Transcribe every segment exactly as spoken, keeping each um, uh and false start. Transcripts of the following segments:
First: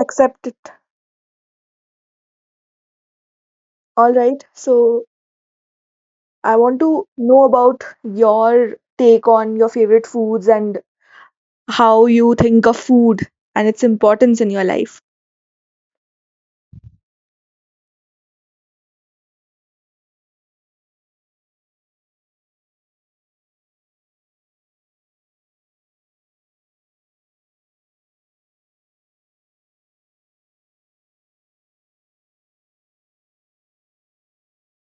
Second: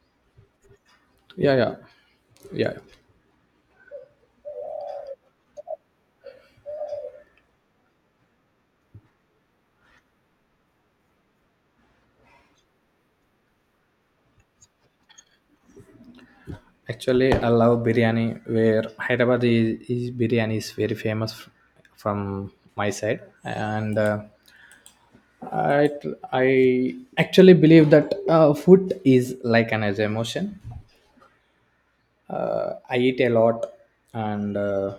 Accept it. Yeah, yeah, yeah. All right. So I want to know about your take on your favorite foods and how you think of food and its importance in your life. Actually, I love biryani. Where Hyderabad is, is biryani is very famous f- from my side, and uh, I I actually believe that uh, food is like an emotion. Uh, I eat a lot, and uh,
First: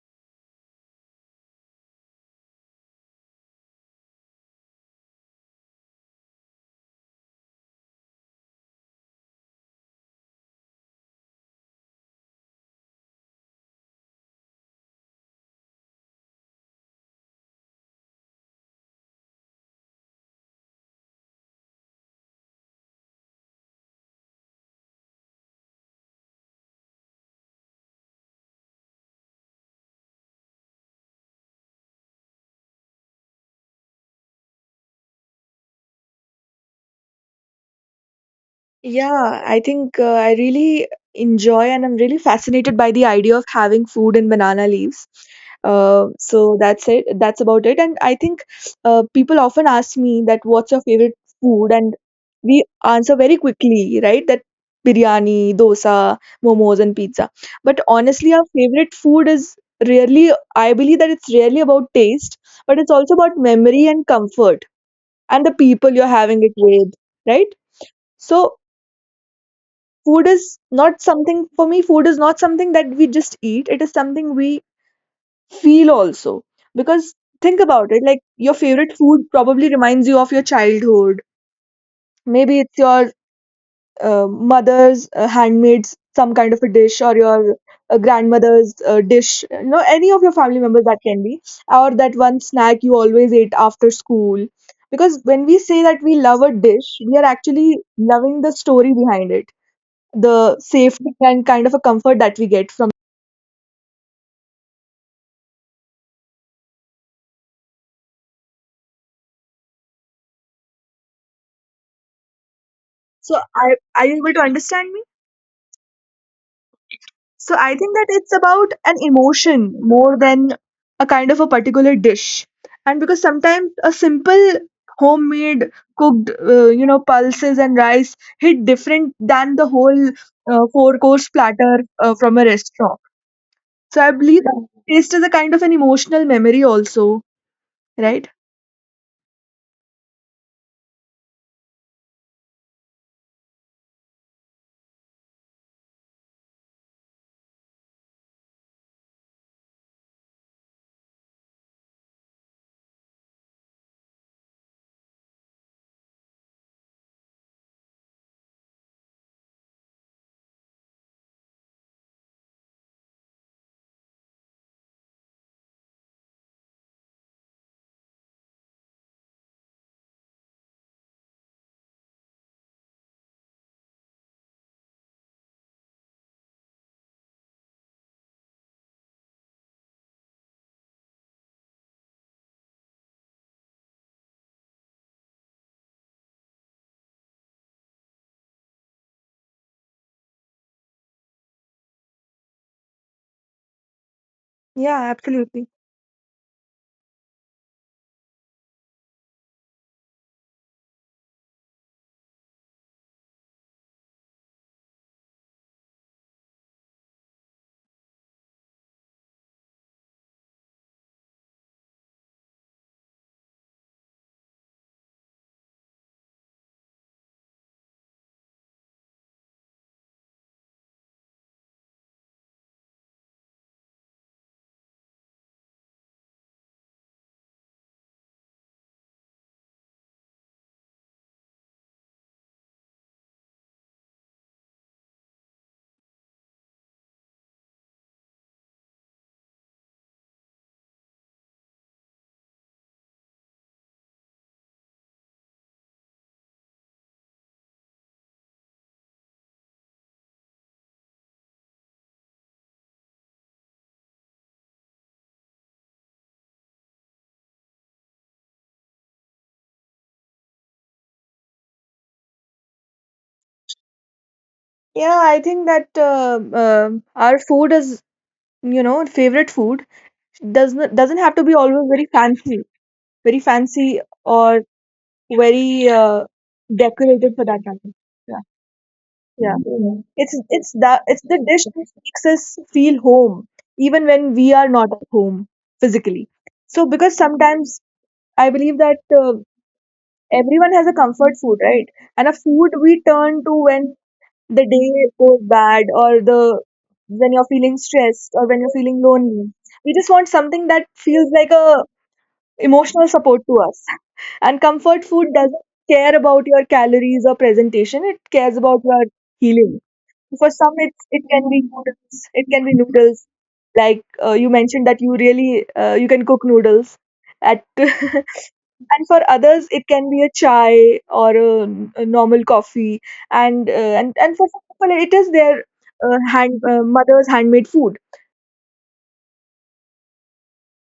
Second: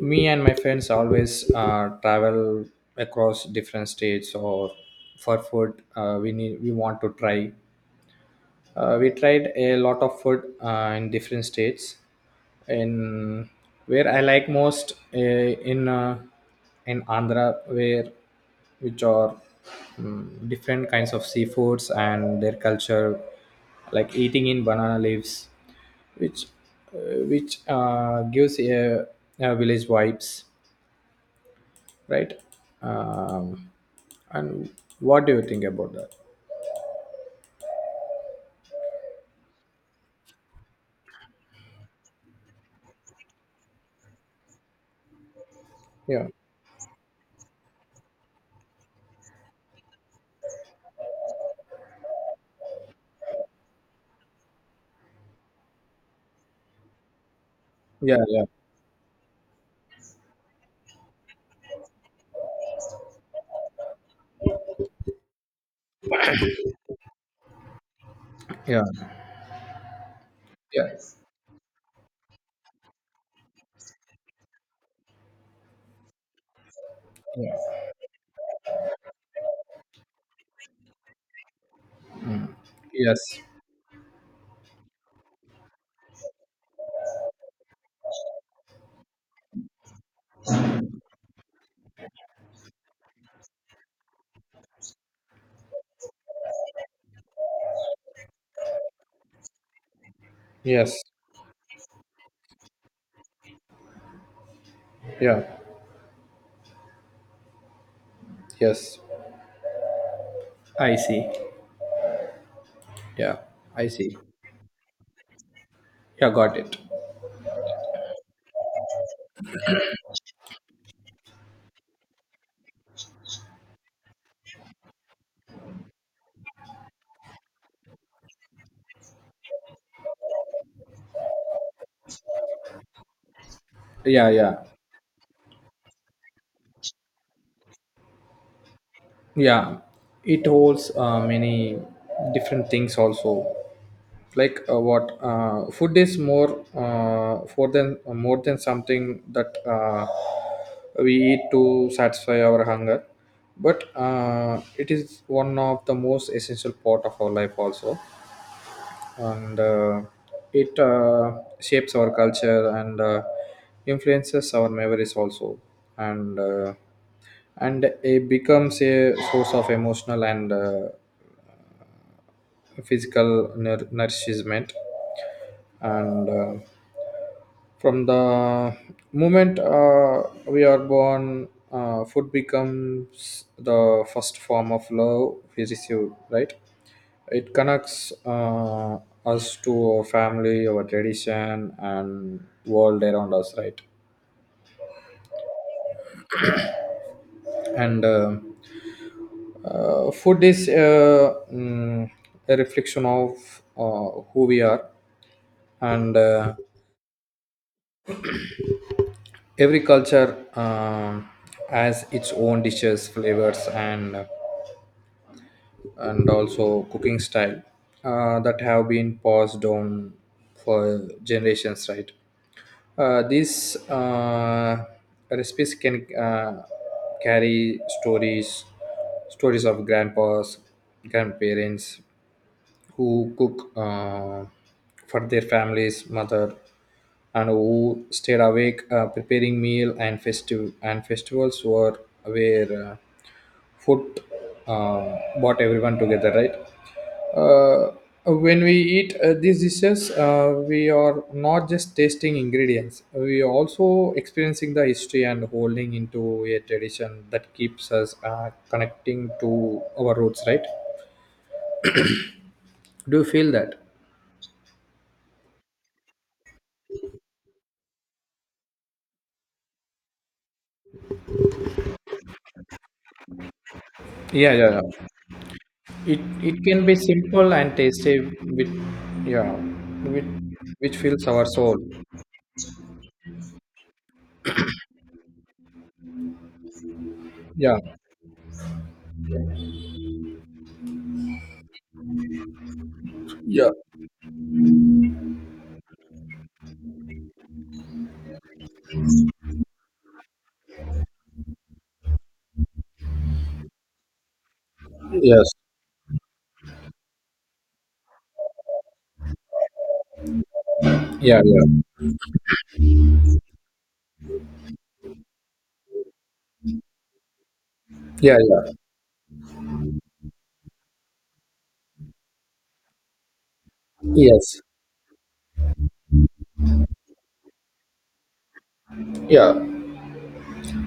me and my friends always uh, travel across different states or for food. Uh, we need we want to try. Uh, we tried a lot of food uh, in different states. In Where I like most uh, in uh, in Andhra, where which are mm, different kinds of seafoods and their culture, like eating in banana leaves, which uh, which uh, gives a, a village vibes, right? Um, and what do you think about that? Yeah, I think uh, I really enjoy and I'm really fascinated by the idea of having food in banana leaves. Uh, Yeah, so that's it. That's about it. And I think uh, people often ask me that what's your favorite food, and we answer very quickly, right? That biryani, dosa, momos, and pizza. But yeah, honestly, our yeah, favorite food is really, I believe that it's really about taste, but it's also about memory and comfort and the people you're having it with, right? So, yeah, food is yeah, not something for me, food is not something that we just eat, it is something we feel also. Because think about yeah. it, like your favorite food probably reminds you of your childhood, maybe it's your Yes. uh, mother's uh, handmade some kind of a dish, or your uh, grandmother's uh, dish, you know, any of your family members that can be, or that one snack you always ate after school, because when we say that we love a dish, we are actually loving the story behind it, the Yes. safety and kind of a comfort that we get from. Yeah. Yes. I see. So Yeah. are, I are you see. able to understand me? Yeah, got it. So I think that it's about an emotion more than a kind of a particular dish. And because sometimes a simple homemade cooked, uh, you know, pulses and rice hit different than the whole uh, four course platter uh, from a restaurant. So I Yeah. believe Yeah. that taste is a kind of an emotional memory also, right? Yeah, it holds uh, many different things also. Like uh, what uh, Food is more uh, for than more than something that uh, we eat to satisfy our hunger, but uh, it is one of the most essential part of our life also. And uh, It uh, shapes our culture and uh, influences our memories also, and uh, and it becomes a source of emotional and uh, physical nour- nourishment, and uh, from the moment uh, we are born, uh, food becomes the first form of love we receive, right? It connects uh, us to our family, our tradition, and world around us, right? Yeah, absolutely. and uh, uh, Food is, uh, mm, a reflection of uh, who we are, and uh, every culture um has its own dishes, flavors, and and also cooking style uh, that have been passed down for generations, right? Uh, these uh, recipes can uh, carry stories stories of grandpas grandparents who cook uh, for their families, mother, and who stayed awake uh, preparing meal, and festive and festivals were where uh, food uh, brought everyone together, right? Uh, when we eat uh, these dishes, uh, we are not just tasting ingredients; we are also experiencing the history and holding into a tradition that keeps us uh, connecting to our roots, right? Do you feel that? Yeah, I think that uh, um our food is, you know, favorite food doesn't doesn't have to be always very fancy, very fancy or. Yeah, yeah, yeah. Very uh, It it can be decorated for simple that and matter. tasty Yeah. with, yeah, Yeah, Mhm. with, it's it's the which it's fills the our dish that soul. makes us feel home, even when we are not at home physically. So because sometimes Yeah, I believe that uh, everyone has a comfort food, right? And a food we turn to yeah, when the day goes bad, or the when you're feeling stressed, or when you're feeling lonely. We just want something that feels like a emotional support to us. And comfort food yes, doesn't care about your calories or presentation, it cares about your healing. For some, it's, it yeah, can be yeah, noodles, it can be noodles. Like uh, you mentioned that you really uh, you can cook noodles at and yeah, yeah, for others it can be a chai or a a normal coffee and uh, and and for yes, some people it is their uh, hand uh, mother's handmade food. yeah.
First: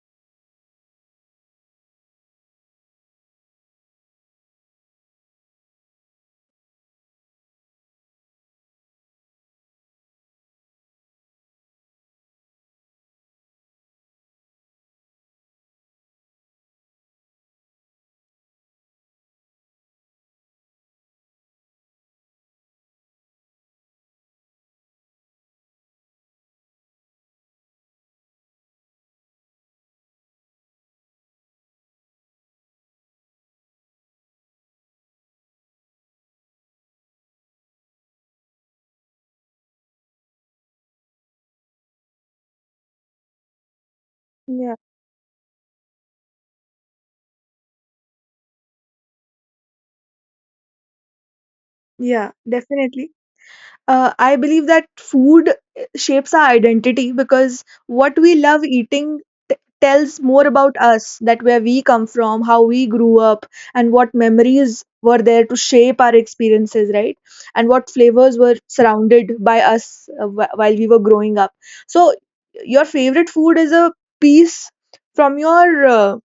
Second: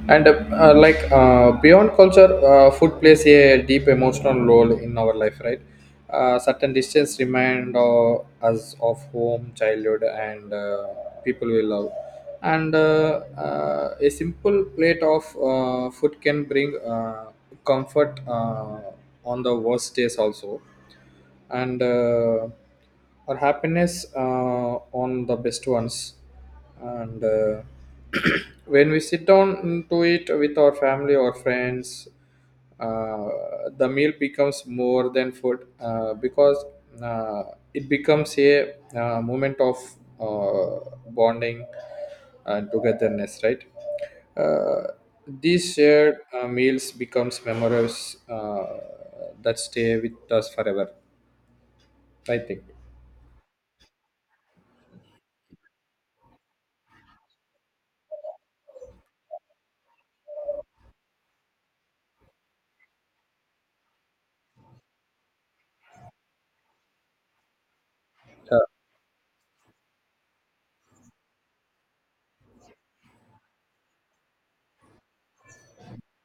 and uh, uh, like uh, Beyond culture, uh, food plays a deep emotional role in our life, right? Uh, certain dishes remind uh, us of home, childhood, and uh, people we love and uh, uh, a simple plate of uh, food can bring uh, comfort uh, on the worst days also, and uh, our happiness uh, on the best ones, and uh, when we sit down to it with our family or friends, uh, the meal becomes more than food uh, because uh, it becomes a, uh, moment of, uh, bonding and togetherness, right? Yeah. uh, these shared uh, meals becomes memories uh, that stay with us forever, Yeah, I think. definitely. uh, I believe that food uh, shapes our identity because what we love eating t- tells more about us, that where we come from, how we grew up, and what memories were there to shape our experiences, right? And what flavors were Uh, surrounded by us uh, wh- while we were growing up. So, your favorite food is a piece from your uh,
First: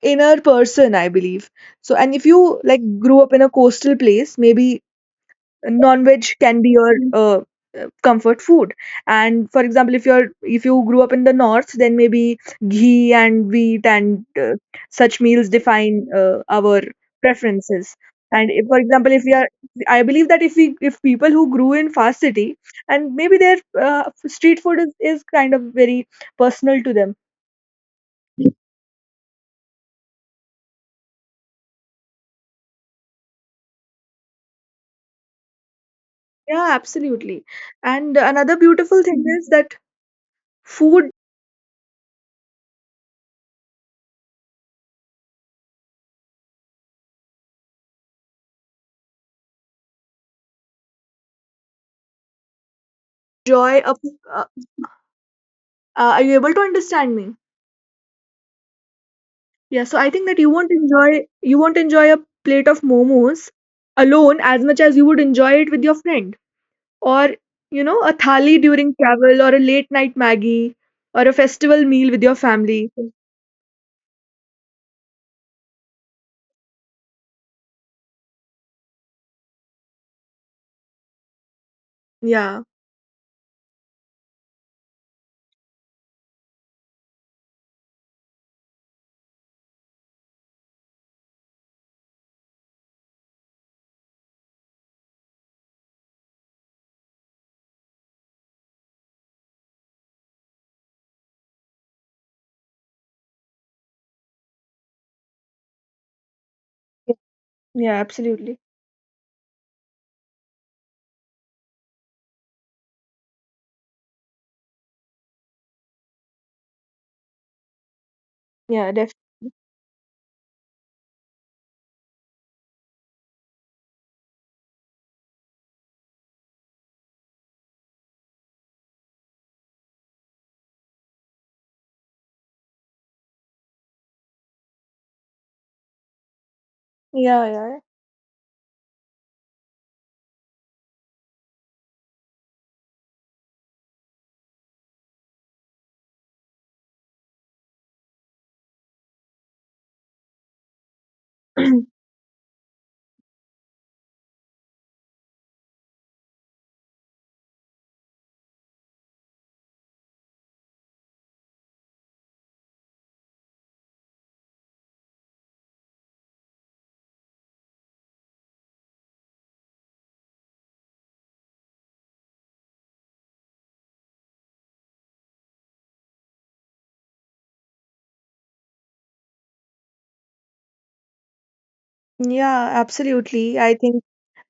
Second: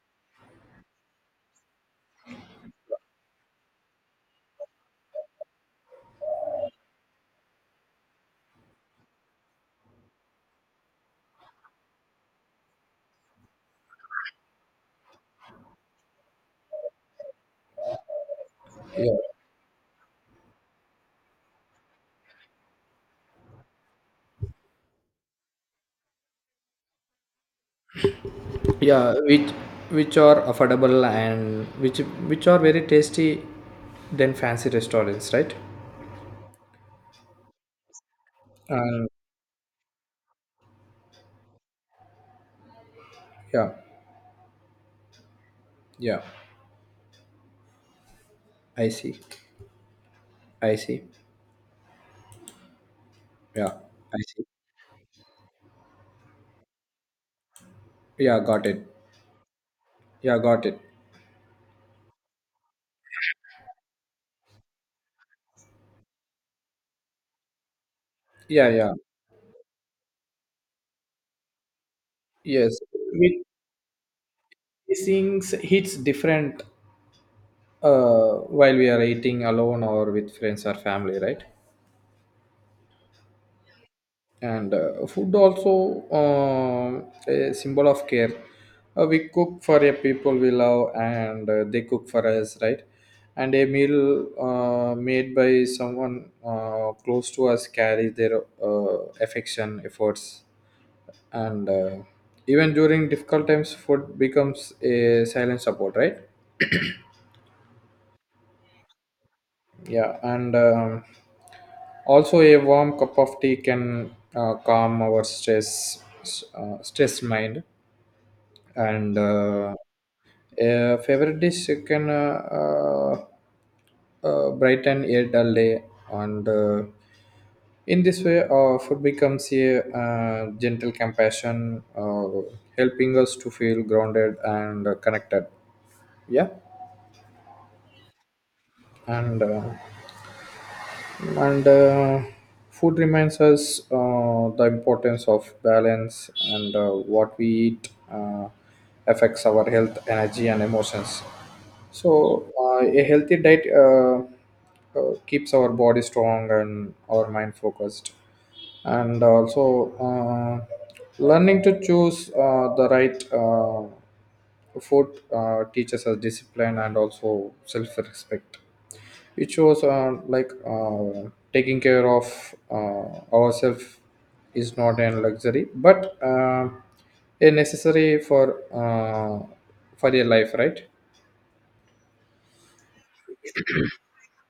inner person, I believe. So, and if you like grew up in a coastal place, maybe non-veg can be your uh, uh, comfort food. And for example, if you're if you grew up in the north, then maybe ghee and wheat and uh, such meals define uh, our preferences. And if, for example, yeah. if we are, I believe that if we, if people who grew in fast city, and maybe their uh, street food is, is kind of very personal to them. Yeah, which which are affordable and which which are very tasty than fancy restaurants, right? Yeah, absolutely. And another beautiful And thing is that food yeah, yeah. I see. I see. Yeah, joy up. I uh, see. uh, are you able to understand me? Yeah, got it. Yeah, so I think that Yeah, you got won't it. enjoy you won't enjoy a plate of momos alone as much as you would enjoy it with your friend. Or, you know, a thali Yeah, yeah, during travel, or a late night Maggie, or a festival meal with your yes. family. With, these things hits different uh, while we are eating alone or with friends or family, right? Yeah. And uh, food also, um, a symbol of care. Uh, we cook for a people we love and uh, they cook for us, right? And a meal uh, made by someone uh, close to us carries their uh, affection, efforts, and uh, even during difficult times food becomes a silent support, right? Yeah, absolutely. Yeah, and um, also a warm cup of tea can uh, calm our stress, s- uh, stressed mind, Yeah, definitely. and uh, a favorite dish can uh, uh, uh, brighten a dull day, and uh, in this way uh, food becomes a, uh, gentle compassion, uh, helping us to feel grounded and connected. Yeah. Yeah, and uh, and uh, Food reminds us uh, the importance of balance, and uh, what we eat uh, affects our health, energy, and emotions. yeah. So uh, a healthy diet uh, uh, keeps our body strong and our mind focused, and also uh, learning to choose uh, the right uh, food uh, teaches us discipline and also self-respect, which was uh, like uh, taking care of uh, ourselves is not a luxury but uh, a necessary for, uh, for your life, right? Yeah, absolutely. I think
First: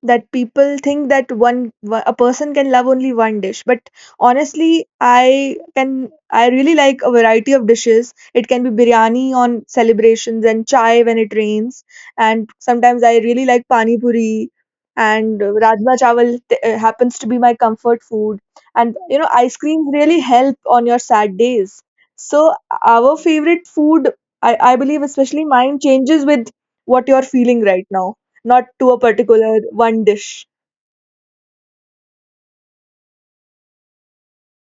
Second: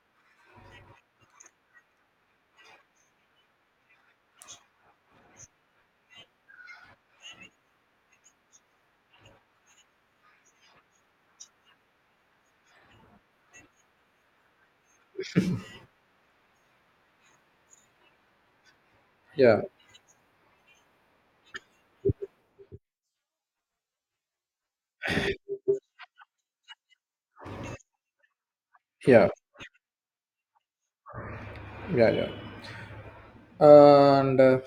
that people think that one, a person can love only one dish, but honestly I can, I really like a variety of dishes. It can be biryani on celebrations and chai when it rains, and sometimes I really like pani puri, and rajma chawal t- uh, happens to be my comfort food, and you know, ice Yeah, creams really help on your sad days. So our favorite food, i, I believe, especially mine, changes with what you're feeling right now, not to a yeah, particular one dish. yeah, yeah. and uh,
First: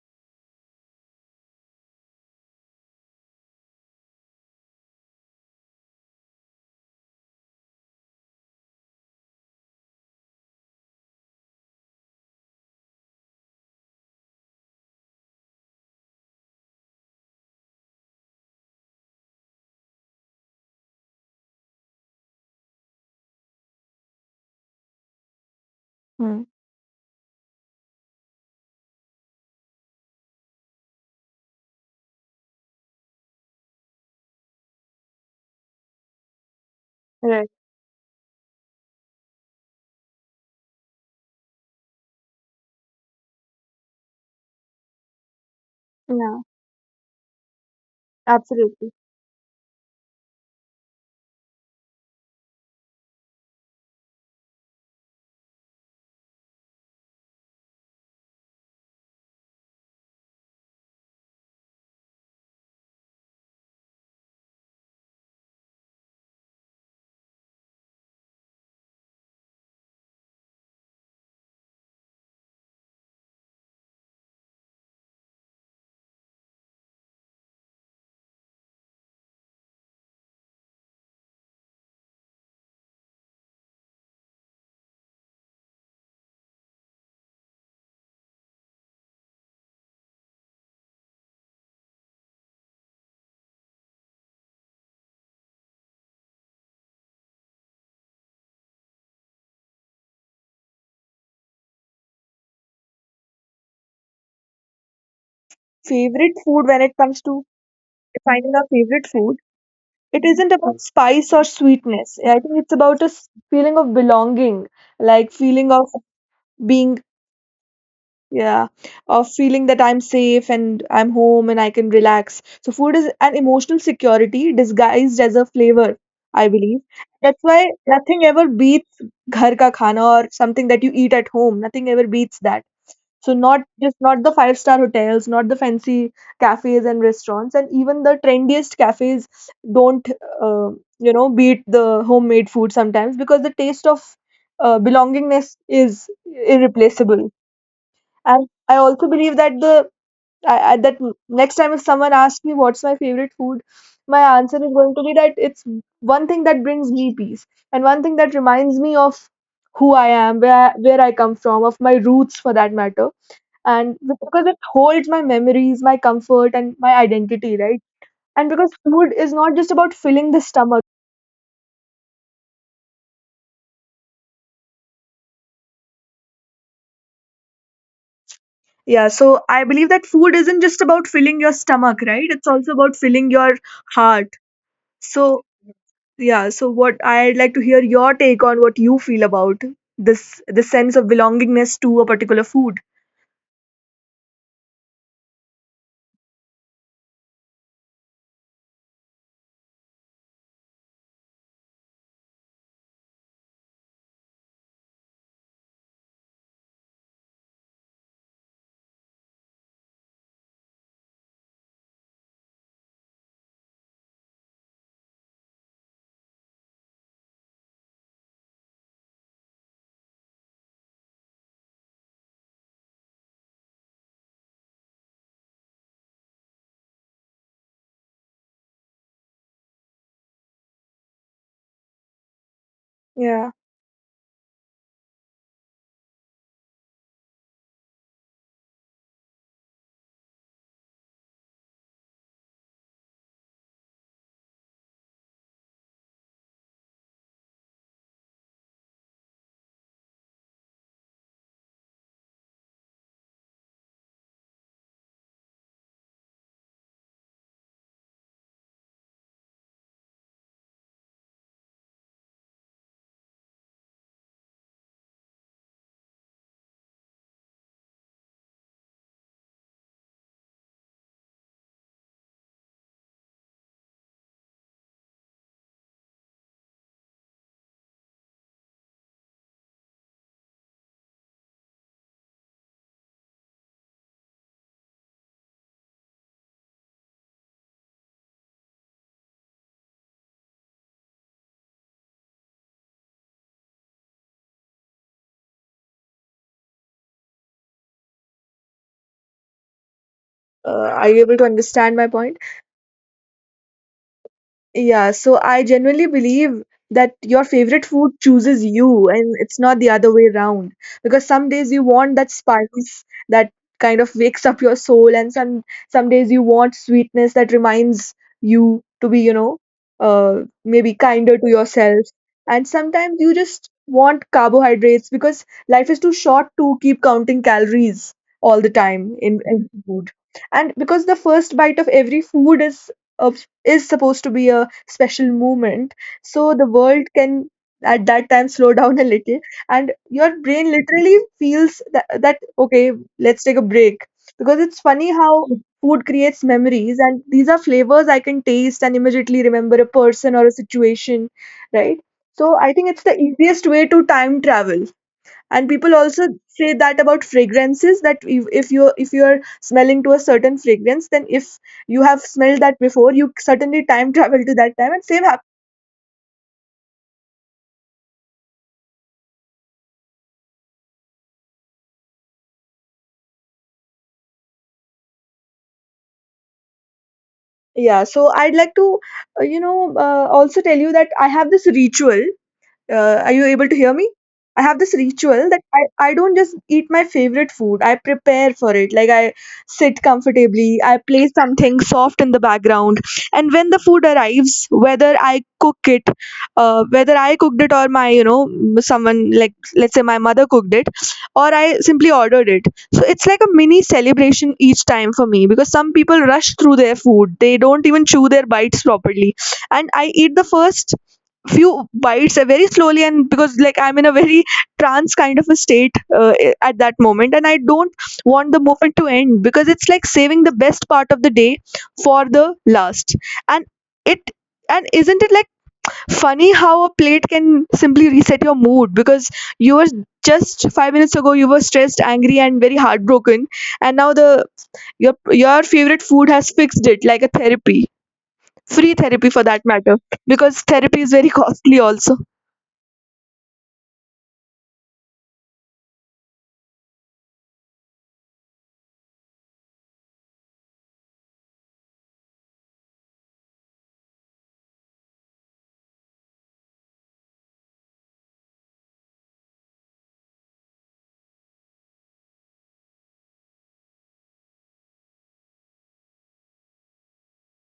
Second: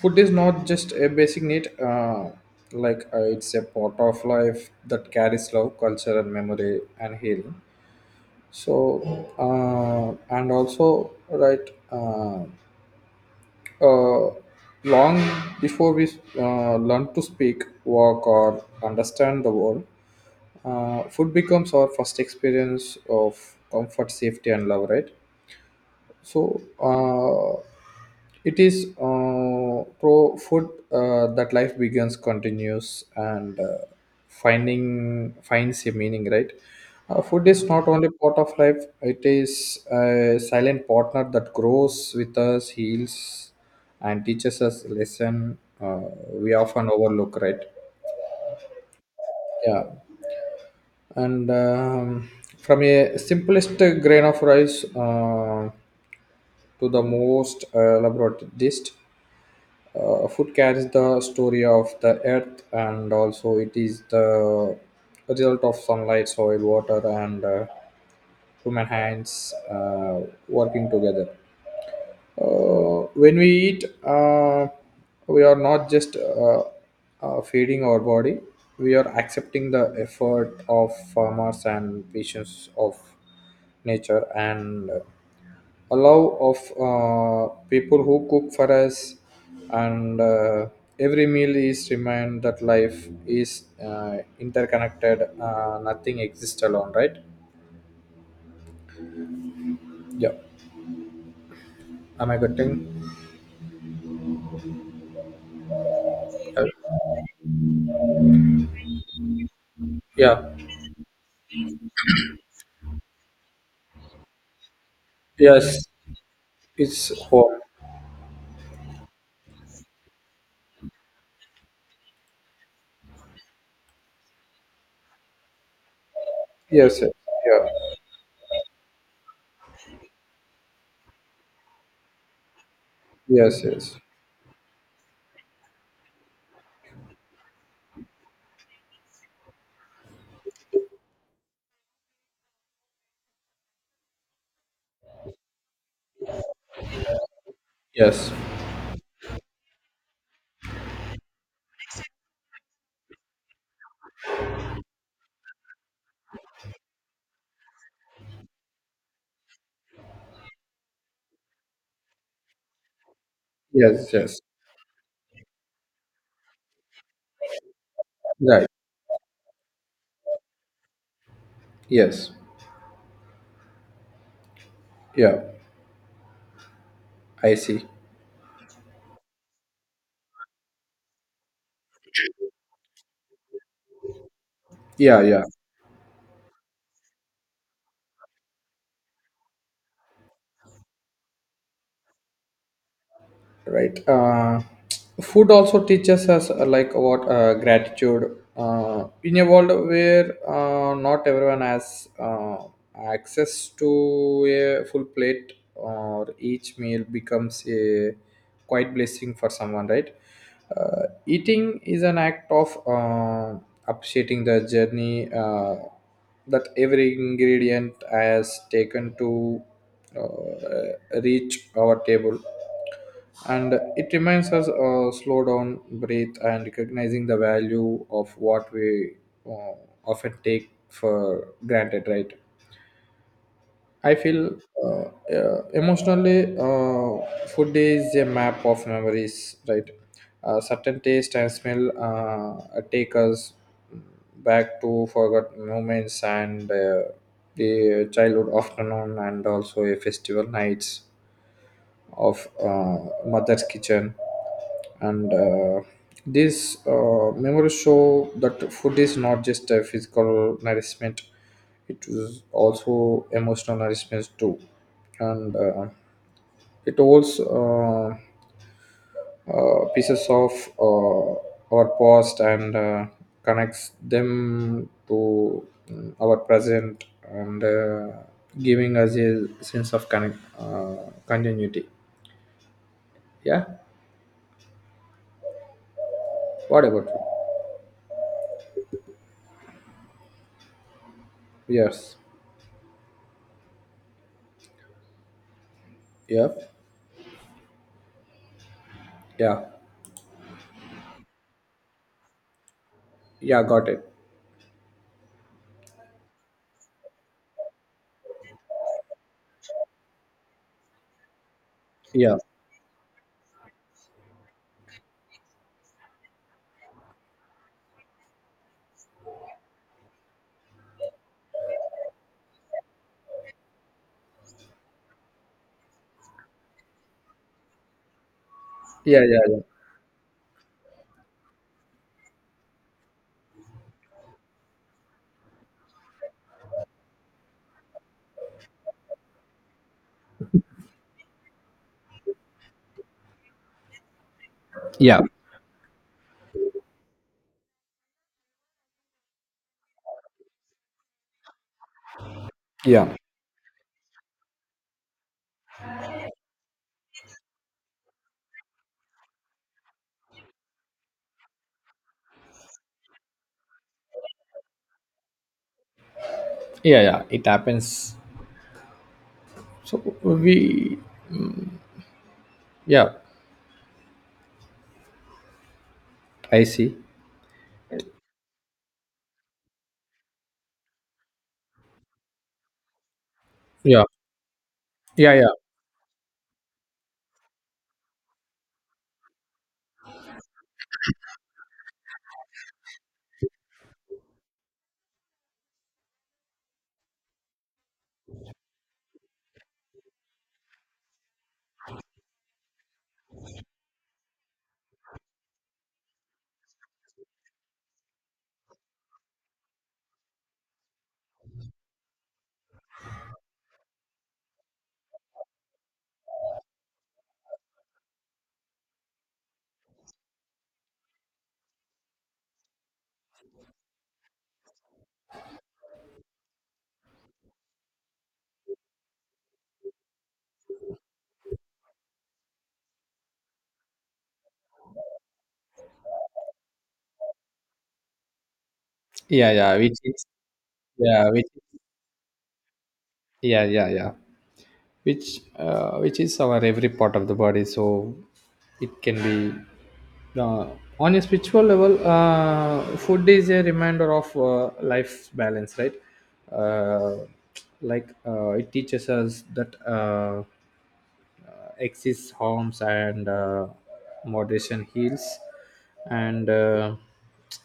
Food is not just a basic need, uh, like uh, it's a part of life that carries love, culture, and memory, and healing. so uh, and also, right, uh, uh, long before we uh, learn to speak, walk, or understand the world, Uh, food becomes our first experience of comfort, safety, and love, right? Hmm. So uh, it is uh, pro food uh, that life begins, continues, and uh, finding finds a meaning, right? Uh, food Right. is not only part of life; it is a silent partner that grows with us, heals, and teaches us lesson uh, Yeah. we often overlook, right? Absolutely. Yeah. And um, from a simplest grain of rice, Uh, to the most uh, elaborate list. Uh, food carries the story of the earth, and also it is the result of sunlight, soil, water, and uh, human hands uh, working together. Uh, when we eat, uh, we are not just uh, uh, feeding our body, we are accepting the effort of farmers and patience of nature and allow of uh, people who cook for us, and uh, every meal is remind that life is uh, interconnected, uh, nothing exists alone, right? Yeah, am I getting? Favorite uh, food, when it comes to finding our favorite food, it yeah. isn't about spice or sweetness. I think it's about a s- feeling of belonging, like feeling Yes, of being, it's home. yeah, of feeling that I'm safe and I'm home and I can relax. So food is an emotional security disguised as a flavor, I believe. Yes. Yes, That's why yeah. nothing ever beats ghar ka khana or something that you eat at home. Nothing ever beats that. So not Yes, just, yes, not the five star hotels, not the fancy cafes and restaurants, and even the trendiest cafes don't, uh, you know, beat the homemade food sometimes, because the taste of uh, belongingness is irreplaceable. yes, And I also believe that the I, I, that next time if someone asks me what's my favorite food, my answer is going to be that it's one thing that brings me peace, and one thing that reminds me of who I am, where I, where I come from, of my roots for that matter, and yes, yes, because it holds my memories, my comfort, and my identity, right? And right, because food is not just about filling the stomach. yes, yeah. I see. Yeah, so I believe that food isn't just about filling your stomach, right? It's also about filling your heart. Yeah, yeah, So, yeah, so what I'd like to hear your take on, what you feel about this, the sense of belongingness to a particular food. right. Uh, food also teaches us, uh, like what uh, gratitude, uh, in a world where uh, not everyone has uh, access to a full plate, or each meal becomes a quite blessing for someone, right? Uh, eating is an act of uh, appreciating the journey uh, that every ingredient has taken to uh, reach our table, and it reminds us uh, slow down, breathe, and recognizing the value of what we uh, often take for granted, right? Yeah. I feel, uh, uh, emotionally, uh, food is a map of memories, right? Uh, certain taste and smell uh, take us back to forgotten moments, and uh, the childhood afternoon and also a festival nights of uh, mother's kitchen. And uh, these uh, memories show that food is not just a physical nourishment, it is also emotional nourishment too, and uh, it holds uh, uh, pieces of uh, our past, and uh, connects them to, mm, our present, and uh, giving us a sense of connect, uh, continuity. Yeah, what about you? Yes. Yep. Yeah. Uh, are you able to understand my point? Yeah, got it. Yeah, so I genuinely believe that your favorite food chooses you and it's not the other way around. Because some days you want that Yeah. spice that kind of wakes up your soul, and some some days you want sweetness that reminds you to be, you know, uh, maybe kinder to yourself. And sometimes you just want carbohydrates, because life is too short to keep counting calories all the time Yeah. Yeah. in, Yeah. in food. And because the first bite of every food is a, is supposed to be a special moment, so the world can at that time slow down a little, and your brain literally feels that, that okay, let's take a break. Because it's funny Yeah. how food creates memories, and these are flavors I can taste and immediately remember a person or a situation, right? So I think it's the Yeah. easiest way to time travel. And people also say that about fragrances, that if, if you, if you are smelling to a certain fragrance, then if you have smelled that before, you certainly time travel to that time, and same happen. Yeah. Yeah, it happens. So we. Yeah. I see. Yeah, so I'd like to uh, you know, uh, also tell you that I have this ritual. Uh, are you able to hear me? Yeah. I have this Yeah. ritual Yeah. that I, I don't just eat my favorite food. I prepare for it. Like I sit comfortably, I play something soft in the background. And when the food arrives, whether I cook it, uh, whether I cooked it, or my, you know, someone, like let's say my mother cooked it, or I simply ordered it. So it's like a mini celebration each time for me, because some people rush through their food. They don't even chew their bites properly. And I eat the first few bites uh, very slowly, and because like I'm in a very trance kind of a state uh, at that moment, and I don't want the moment to end, because it's like saving the best part of the day for the last. And it and Isn't it like funny how a plate can simply reset your mood, because you were just five minutes ago, you were stressed, angry, and very heartbroken, and now the your your favorite food has fixed it like a therapy, free therapy for Yeah. that Yeah, which matter, is. because therapy is very Yeah, which. costly also. Yeah. Yeah. Yeah, which. Uh, which is our every part of the body. So it can be. Uh, on a spiritual level, uh, food is a reminder of uh, life's balance, right? Uh, like uh, it teaches us that uh, exists harms, and uh, moderation heals, and uh,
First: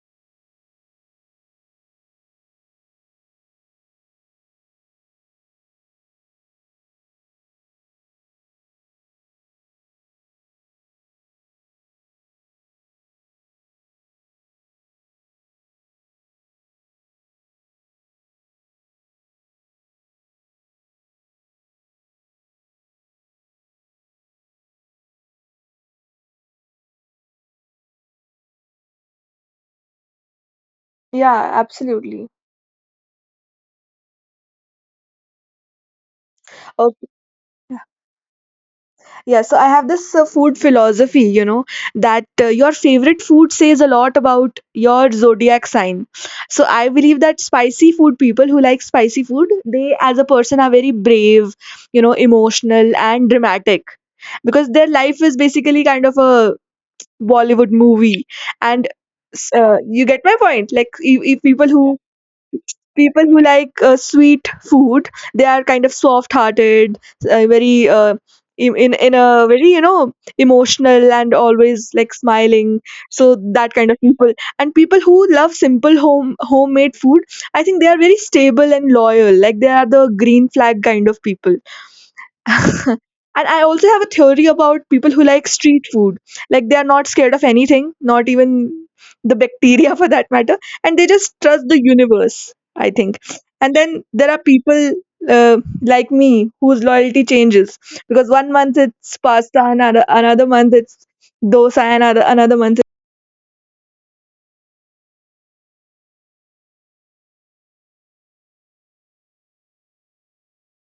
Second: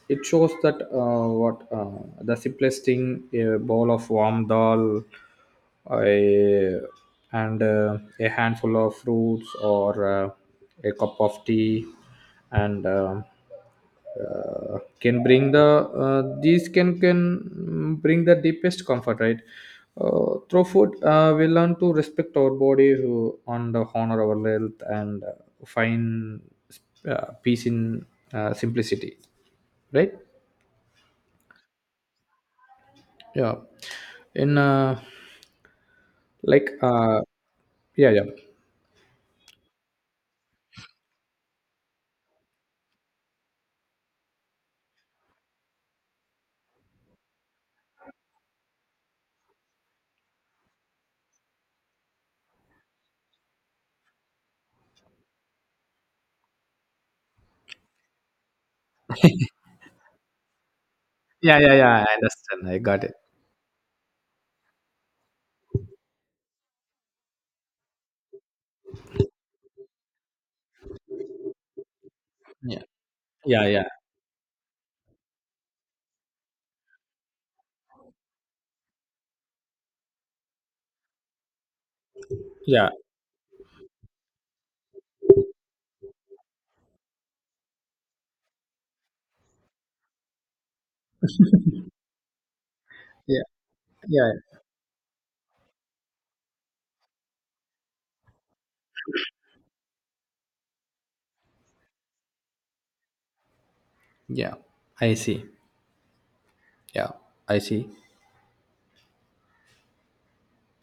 it shows that, uh, what uh, the simplest thing, a bowl of warm dal, a, and uh, a handful of fruits, or uh, a cup of tea, and um uh, can bring the, uh, these can can mm, bring the deepest comfort, right? Uh, through food uh, we learn to respect our bodies, uh, and uh, honor our health, and uh, find uh, peace in uh, simplicity, right? Yeah, absolutely. Yeah. in uh, like Okay. Uh, yeah, yeah. Yeah, so I have this uh, food philosophy, you know, that uh, your favorite food says a lot about your zodiac sign. So I believe that spicy food, people who like spicy food, they as a person are very brave, you know, emotional and dramatic, because their life is basically kind of a Bollywood movie. And s- uh, you get my point. Like, if, if Yeah, people yeah, who yeah, I understand, I got it. people who like uh, sweet food, they are kind of soft hearted, uh, very uh, in in in a very you know emotional and always like smiling, Yeah, so yeah, that yeah, kind of people. And people who love simple home homemade food, I think they are very stable and loyal, like they are the green flag kind of people. yeah, And I also have a theory about people who like street food. Like they are not scared of anything, not even the bacteria for that matter, and they just trust the universe, I think. yeah, And then there yeah, are people uh, like me whose loyalty changes because one month it's pasta, another, another month it's dosa, and another, another month. yeah. I see. Yeah, I see.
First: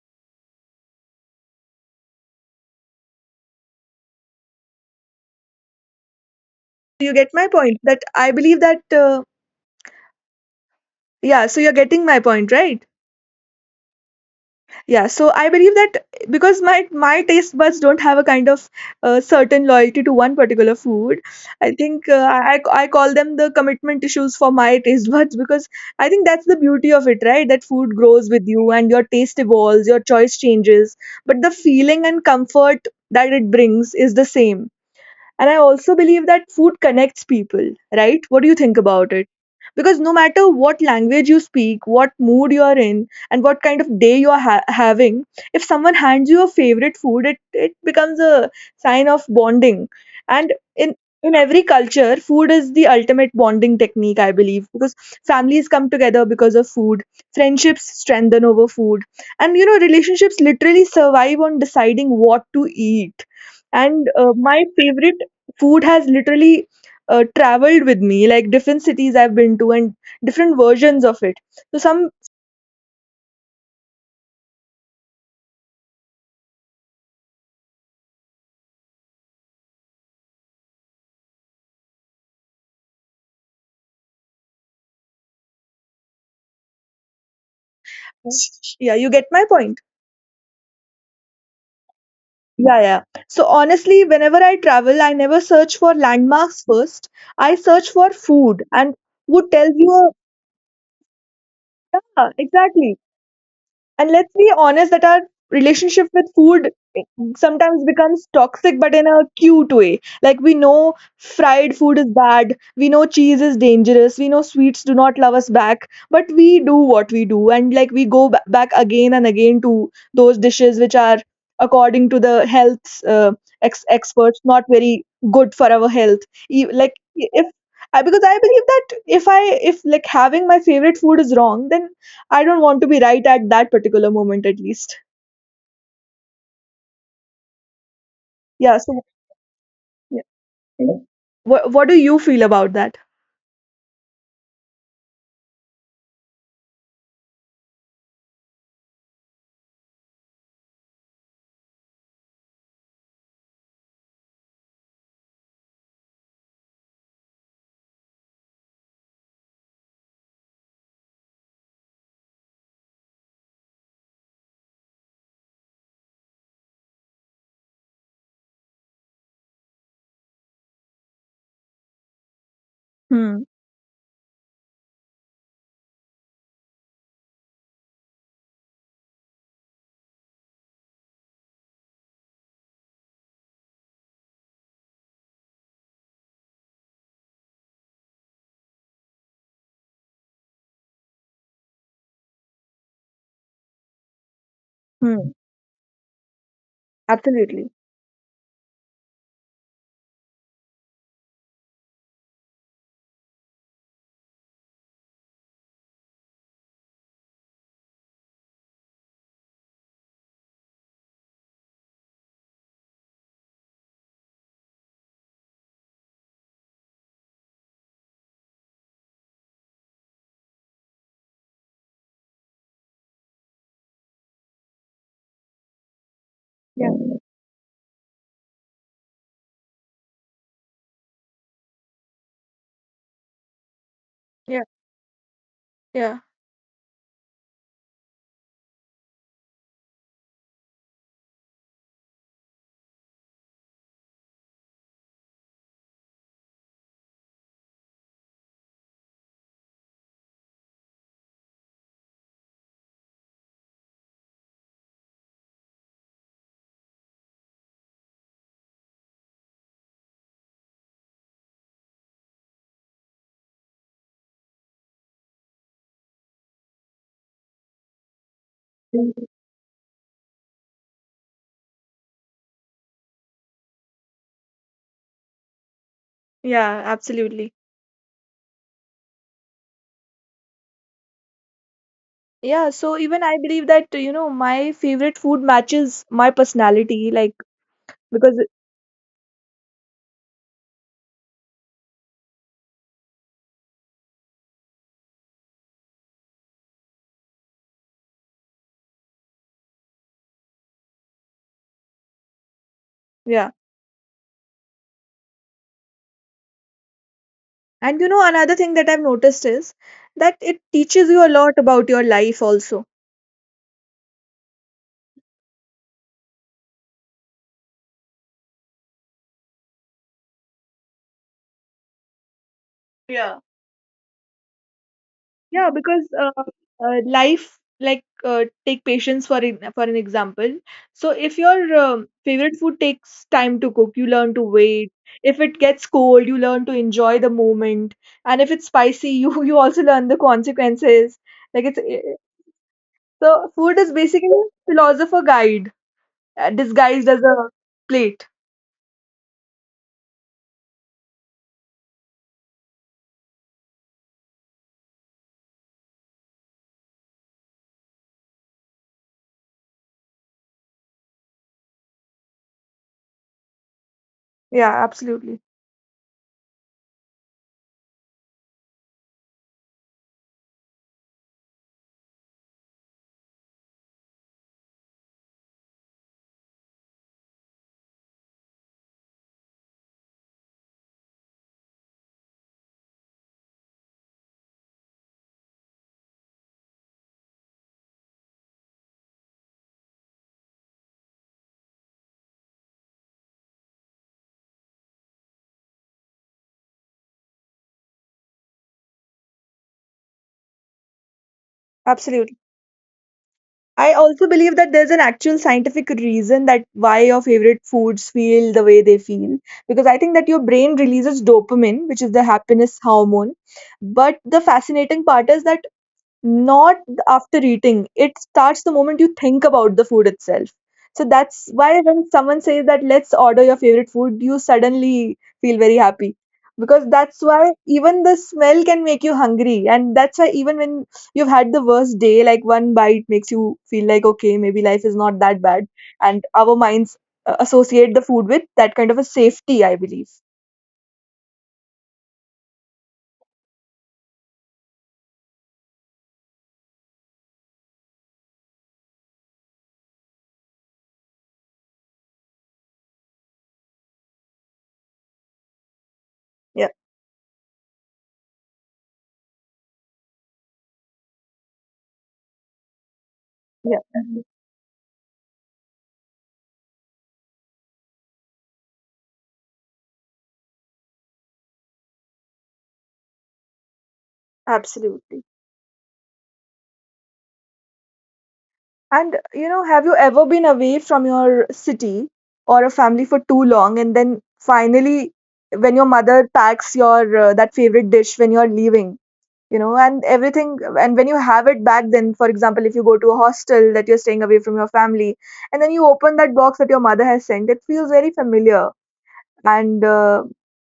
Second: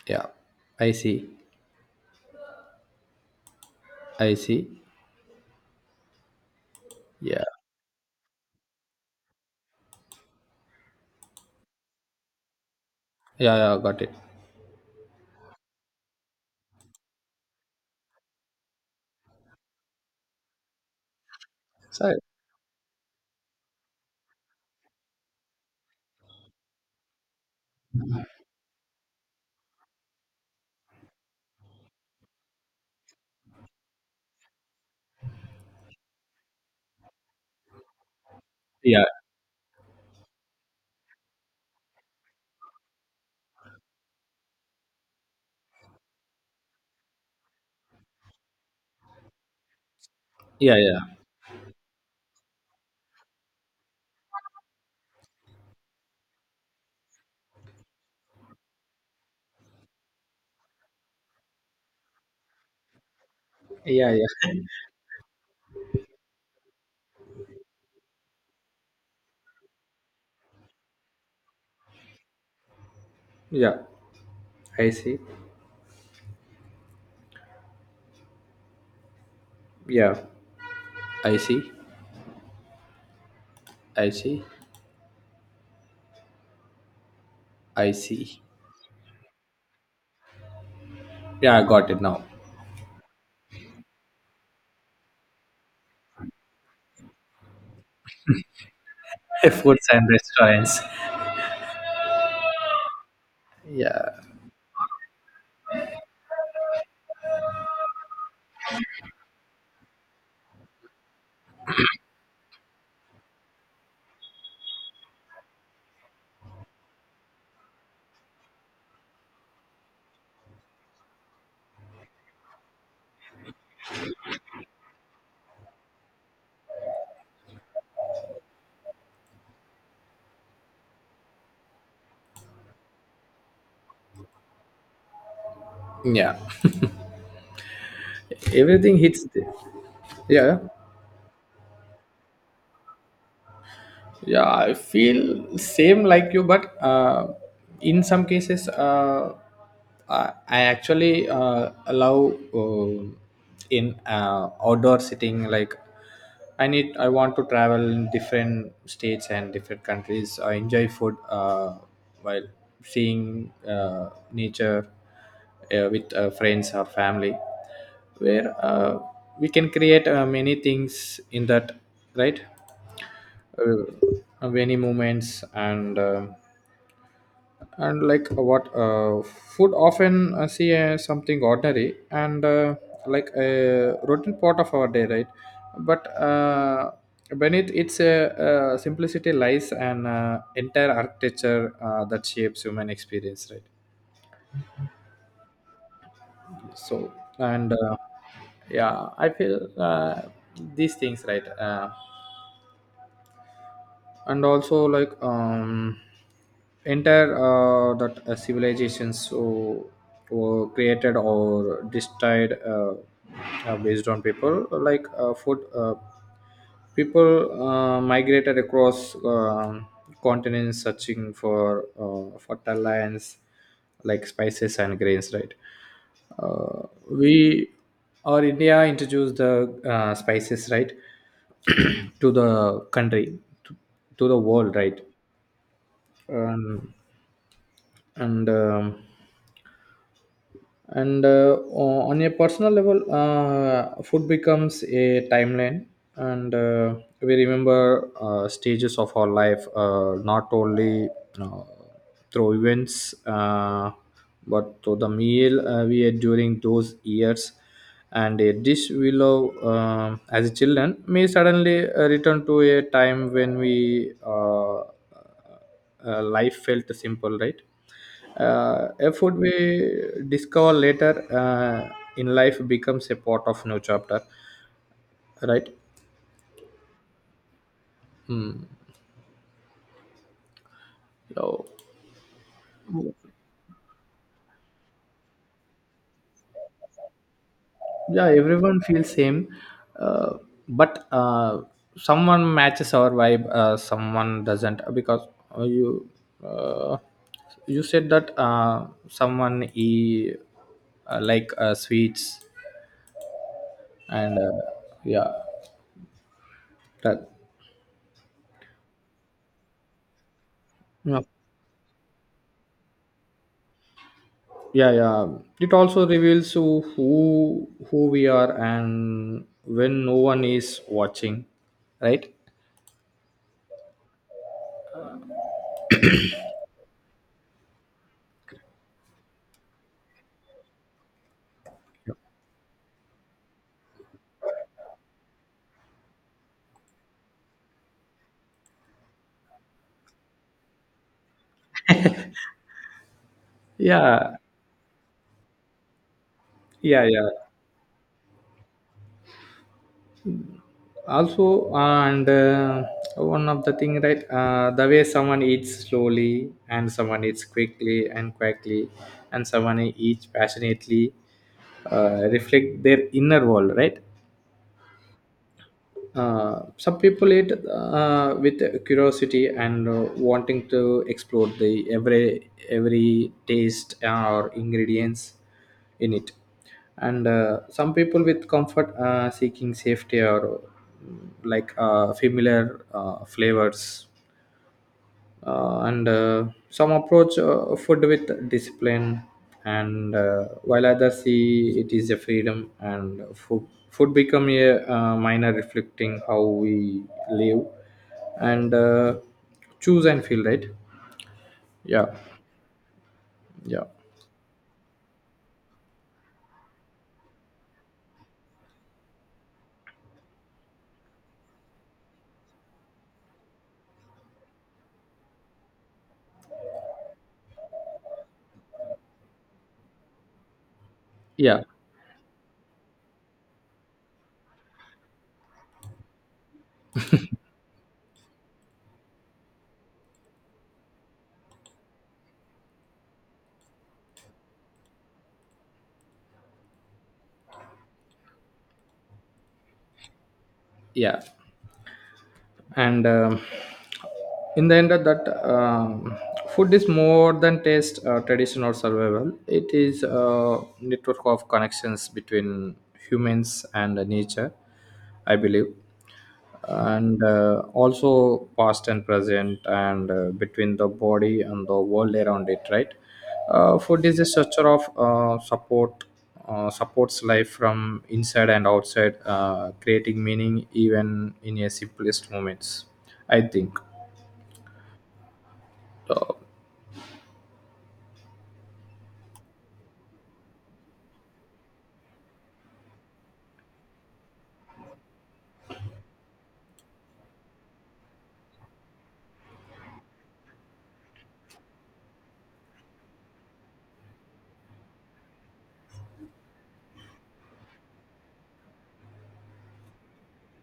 Yeah, I see. I see. You get Yeah. my point that I believe that, uh, yeah, so you're getting my point, right? Yeah, yeah, got it. Yeah, so I believe that because my my taste buds don't have a kind of uh, certain loyalty to one particular food. I think, So uh, I, I call them the commitment issues for my taste buds, because I think that's the beauty of it, right? That food grows with you and your taste evolves, your choice changes, but the feeling and comfort that it brings is the same. And I also believe that food connects people, right? What do you think yeah, about it? Because no matter what language you speak, what mood you are in, and what kind of day you are ha- having, if someone hands you a favorite food, it, it becomes a sign of bonding. And yeah, in yeah. in every culture, food is the ultimate bonding technique, I believe, because families come together because of food, friendships strengthen over food, and you know, relationships literally survive on deciding what to eat. And Yeah, uh, yeah. my favorite food has literally uh, traveled with me, like different cities I've been to and different versions of it. So some, Yeah. I see. Yeah. I see. I see. I see. yeah, you get my point. Yeah, I got it now. Yeah, yeah, so honestly, whenever I travel, I never search for landmarks first, I search for food. And food tells Foods and you, restaurants. yeah, exactly. And Yeah. let's be honest that our relationship with food sometimes becomes toxic, but in a cute way. Like, we know fried food is bad, we know cheese is dangerous, we know sweets do not love us back, but we do what we do, and like we go ba- back again and again to those dishes which are, according to the health uh, ex- experts, not very good for our health. E- Like, if I, because I believe that if I, if like having my favorite food is wrong, then I don't want to be right at that particular moment, at least. Yeah, Yeah. everything So, hits there. yeah. Yeah. Yeah. What, what do you feel about that? Yeah, I feel same like you, but uh, in some cases uh, i I actually uh, allow uh, in uh, outdoor sitting. like i need I want to travel in different states and different countries. I enjoy food uh, while seeing uh, nature uh, with uh, friends or family, where uh, we can create uh, many things in that, right? Hmm. Uh, many moments, and um and like what uh, food often uh, see uh, something ordinary and, uh, like a routine part of our day, right? But uh, beneath its uh, uh, simplicity lies an uh, entire architecture uh, that shapes human experience, right? Hmm. so Absolutely. and uh, yeah, I feel, uh, these things, right? Uh, and also like um entire uh, that uh, civilizations so were created or destroyed uh, uh, based on people, like uh, food. Uh, people uh, migrated across um continents searching for uh, fertile lands, like spices and grains, right? uh, Yeah. we or India introduced the uh, spices, right? To the country, to the Yeah. world, right? Yeah. um, and um, and uh, o- on a personal level, uh, food becomes a timeline, and uh, we remember uh, stages of our life, uh, not only uh, through events, uh, but through the meal uh, we ate during those years, and a dish we love um as a children may suddenly uh, return to a time when we uh, uh, uh, life felt simple, right? Uh, a food we discover later uh, in life becomes a part of new chapter, right? Yeah, absolutely. So Yeah, so even I believe that, you know, my favorite food matches my personality, like, yeah, because, everyone feels same, uh, but uh, someone matches our vibe, uh, someone doesn't because, uh, you uh, you said that uh, someone, e uh, like uh, sweets, yeah. and uh, yeah, that. And, you know, another thing that I've noticed is that it teaches Yeah, you a lot about your life also. yeah, yeah, it also reveals who who who we are, and when no one is watching, right? Yeah. Yeah, because uh, uh, life, like, uh, take patience for an, for an example. So if your um favorite food takes time to cook, you learn to wait. If it gets cold, you learn to enjoy the moment. And if it's spicy, you you also learn the consequences. Like, it's eh, eh, so food is basically Yeah, a philosopher guide, uh, yeah, disguised as yeah, a plate. also. And uh, one of the thing, right? Uh, the way someone eats slowly and someone eats quickly and quickly, and someone eats passionately uh, reflect their inner world, right? Yeah, absolutely, uh, Some people eat uh, with curiosity and uh, wanting to explore the every every taste or ingredients in it, and uh, some people with comfort uh, seeking safety or, mm, like uh, familiar uh, flavors, uh, and uh, some approach uh, food with discipline, and uh, while others see it is a freedom, and food food become a, uh, minor reflecting how we live and uh, choose and feel, right? Yeah, absolutely. yeah, I also believe that there's an actual scientific reason that why your favorite foods feel the way they feel, because I think that your brain releases dopamine, which is the happiness hormone. But the fascinating part is that, not after eating. It starts the moment you think about the food itself. So that's yeah, why when someone says that let's order your favorite food, you suddenly feel very happy. Because that's why even the smell can make you hungry. And that's why even when you've had the worst day, like one bite makes you feel like, okay, maybe life is not that bad. And our minds uh, associate the food with that kind of a safety, I believe. yeah. and um, In the end of that, um, food is more than taste, uh, tradition, or survival. It is a network of connections between humans and nature, I believe, Yeah, and uh, also past and present, and uh, between the body and the world around it, right? yeah, uh, Food is a structure of uh, support, uh, supports life from inside and outside, uh, creating meaning even in a simplest moments, I think. absolutely. Uh, And you know, have you ever been away from your city or a family for too long, and then finally, when your mother packs your uh, that favorite dish when you're leaving, you know, and everything, and when you have it back, then for example, if you go to a hostel that you're staying away from your family, and then you open that box that your mother has sent, it feels very familiar, and uh,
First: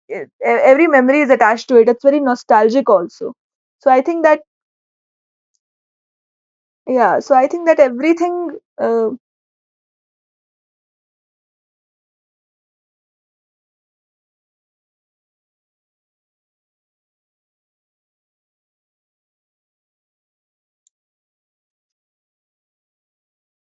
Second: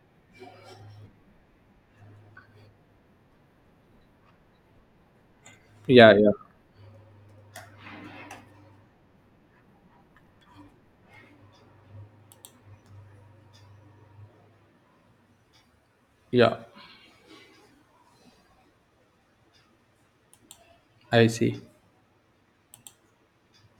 it, e- every memory is attached to it. It's very nostalgic also. So I think that, yeah, yeah, yeah, so I think that everything. uh, yeah. I see.